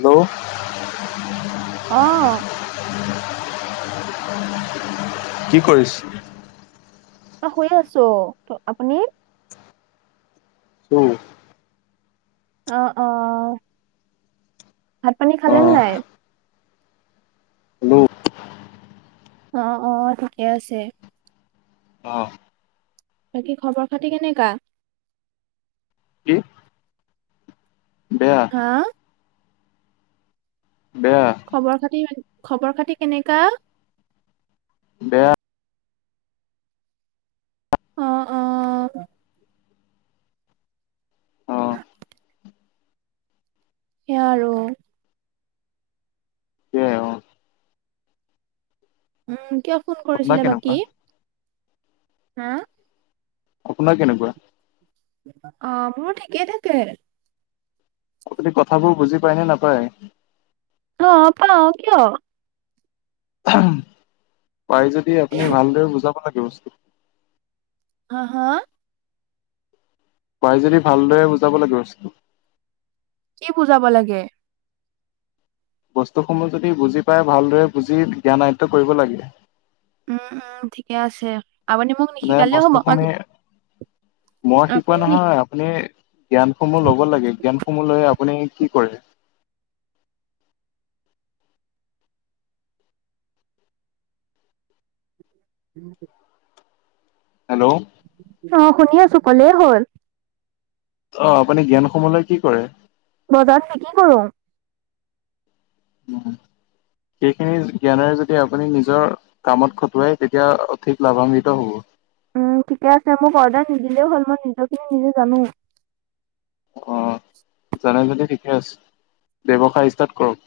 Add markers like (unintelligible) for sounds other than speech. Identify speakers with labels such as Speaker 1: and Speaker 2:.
Speaker 1: Hello.
Speaker 2: অ'।
Speaker 1: কি কৰিছ?
Speaker 2: অ', শুই আছো, আপুনি?
Speaker 1: উম।
Speaker 2: অ', অ'। ভাত, পানী খালে নে নাই?
Speaker 1: হেল্ল'
Speaker 2: অ', অ', ঠিকে আছে।
Speaker 1: অ'।
Speaker 2: বাকী খবৰ খাতি কেনেকা?
Speaker 1: কি বেয়া।
Speaker 2: হা?
Speaker 1: বেয়া।
Speaker 2: খবৰ খাতি, খবৰ খাতি কেনেকা?
Speaker 1: বেয়া
Speaker 2: অ', অ'।
Speaker 1: অ
Speaker 2: (inaudible) সেইয়া আৰু।
Speaker 1: সেইয়া অ'।
Speaker 2: উম, কিয় ফোন
Speaker 1: আপোনাৰ
Speaker 2: কৰিছিলে
Speaker 1: কেনেকুৱা
Speaker 2: বাকী? হা,
Speaker 1: আপোনাৰ কেনেকুৱা
Speaker 2: অ' মোৰ ঠিকেই থাকে।
Speaker 1: আপুনি কথাবোৰ বুজি পায়নে নাপায়?
Speaker 2: অ', পাওঁ কিয়?
Speaker 1: পাই যদি আপুনি ভালদৰে বুজাব লাগে বস্তুটো।
Speaker 2: হা, হা?
Speaker 1: পাই যদি ভালদৰে বুজাব লাগে বস্তুটো।
Speaker 2: কি বুজাব লাগে?
Speaker 1: বস্তুসমূহ যদি বুজি পাই, ভালদৰে বুজি জ্ঞান আয়ত্ব কৰিব লাগে।
Speaker 2: উম, উম, ঠিকে আছে আপুনি মোক
Speaker 1: নাই
Speaker 2: নিশিকালেও হ'ব
Speaker 1: বস্তুখিনি মই শিকোৱা
Speaker 2: আপুনি নি-
Speaker 1: নহয়, আপুনি জ্ঞান সমূহ লব ল'ব লাগে, জ্ঞানসমূহ লৈ আপুনি কি কৰে?
Speaker 2: (inaudible)
Speaker 1: হেল্ল'।
Speaker 2: অ', শুনি আছোঁ, কলেই হ'ল।
Speaker 1: অ', আপুনি জ্ঞান সমূহ লৈ কি কৰে?
Speaker 2: বজাৰত (unintelligible) কৰো।
Speaker 1: সেইখিনি জ্ঞানেৰে যদি আপুনি নিজৰ, কামত খটুৱাই, তেতিয়া অঠিক লাভাম্বিত হ'ব।
Speaker 2: উম, ঠিকে আছে মোক অৰ্ডাৰ নিদিলেও হ'ল মই নিজৰখিনি নিজে জানোঁ।
Speaker 1: অ', জানে যদি ঠিকে আছে, ব্যৱসায় ষ্টাৰ্ট কৰক।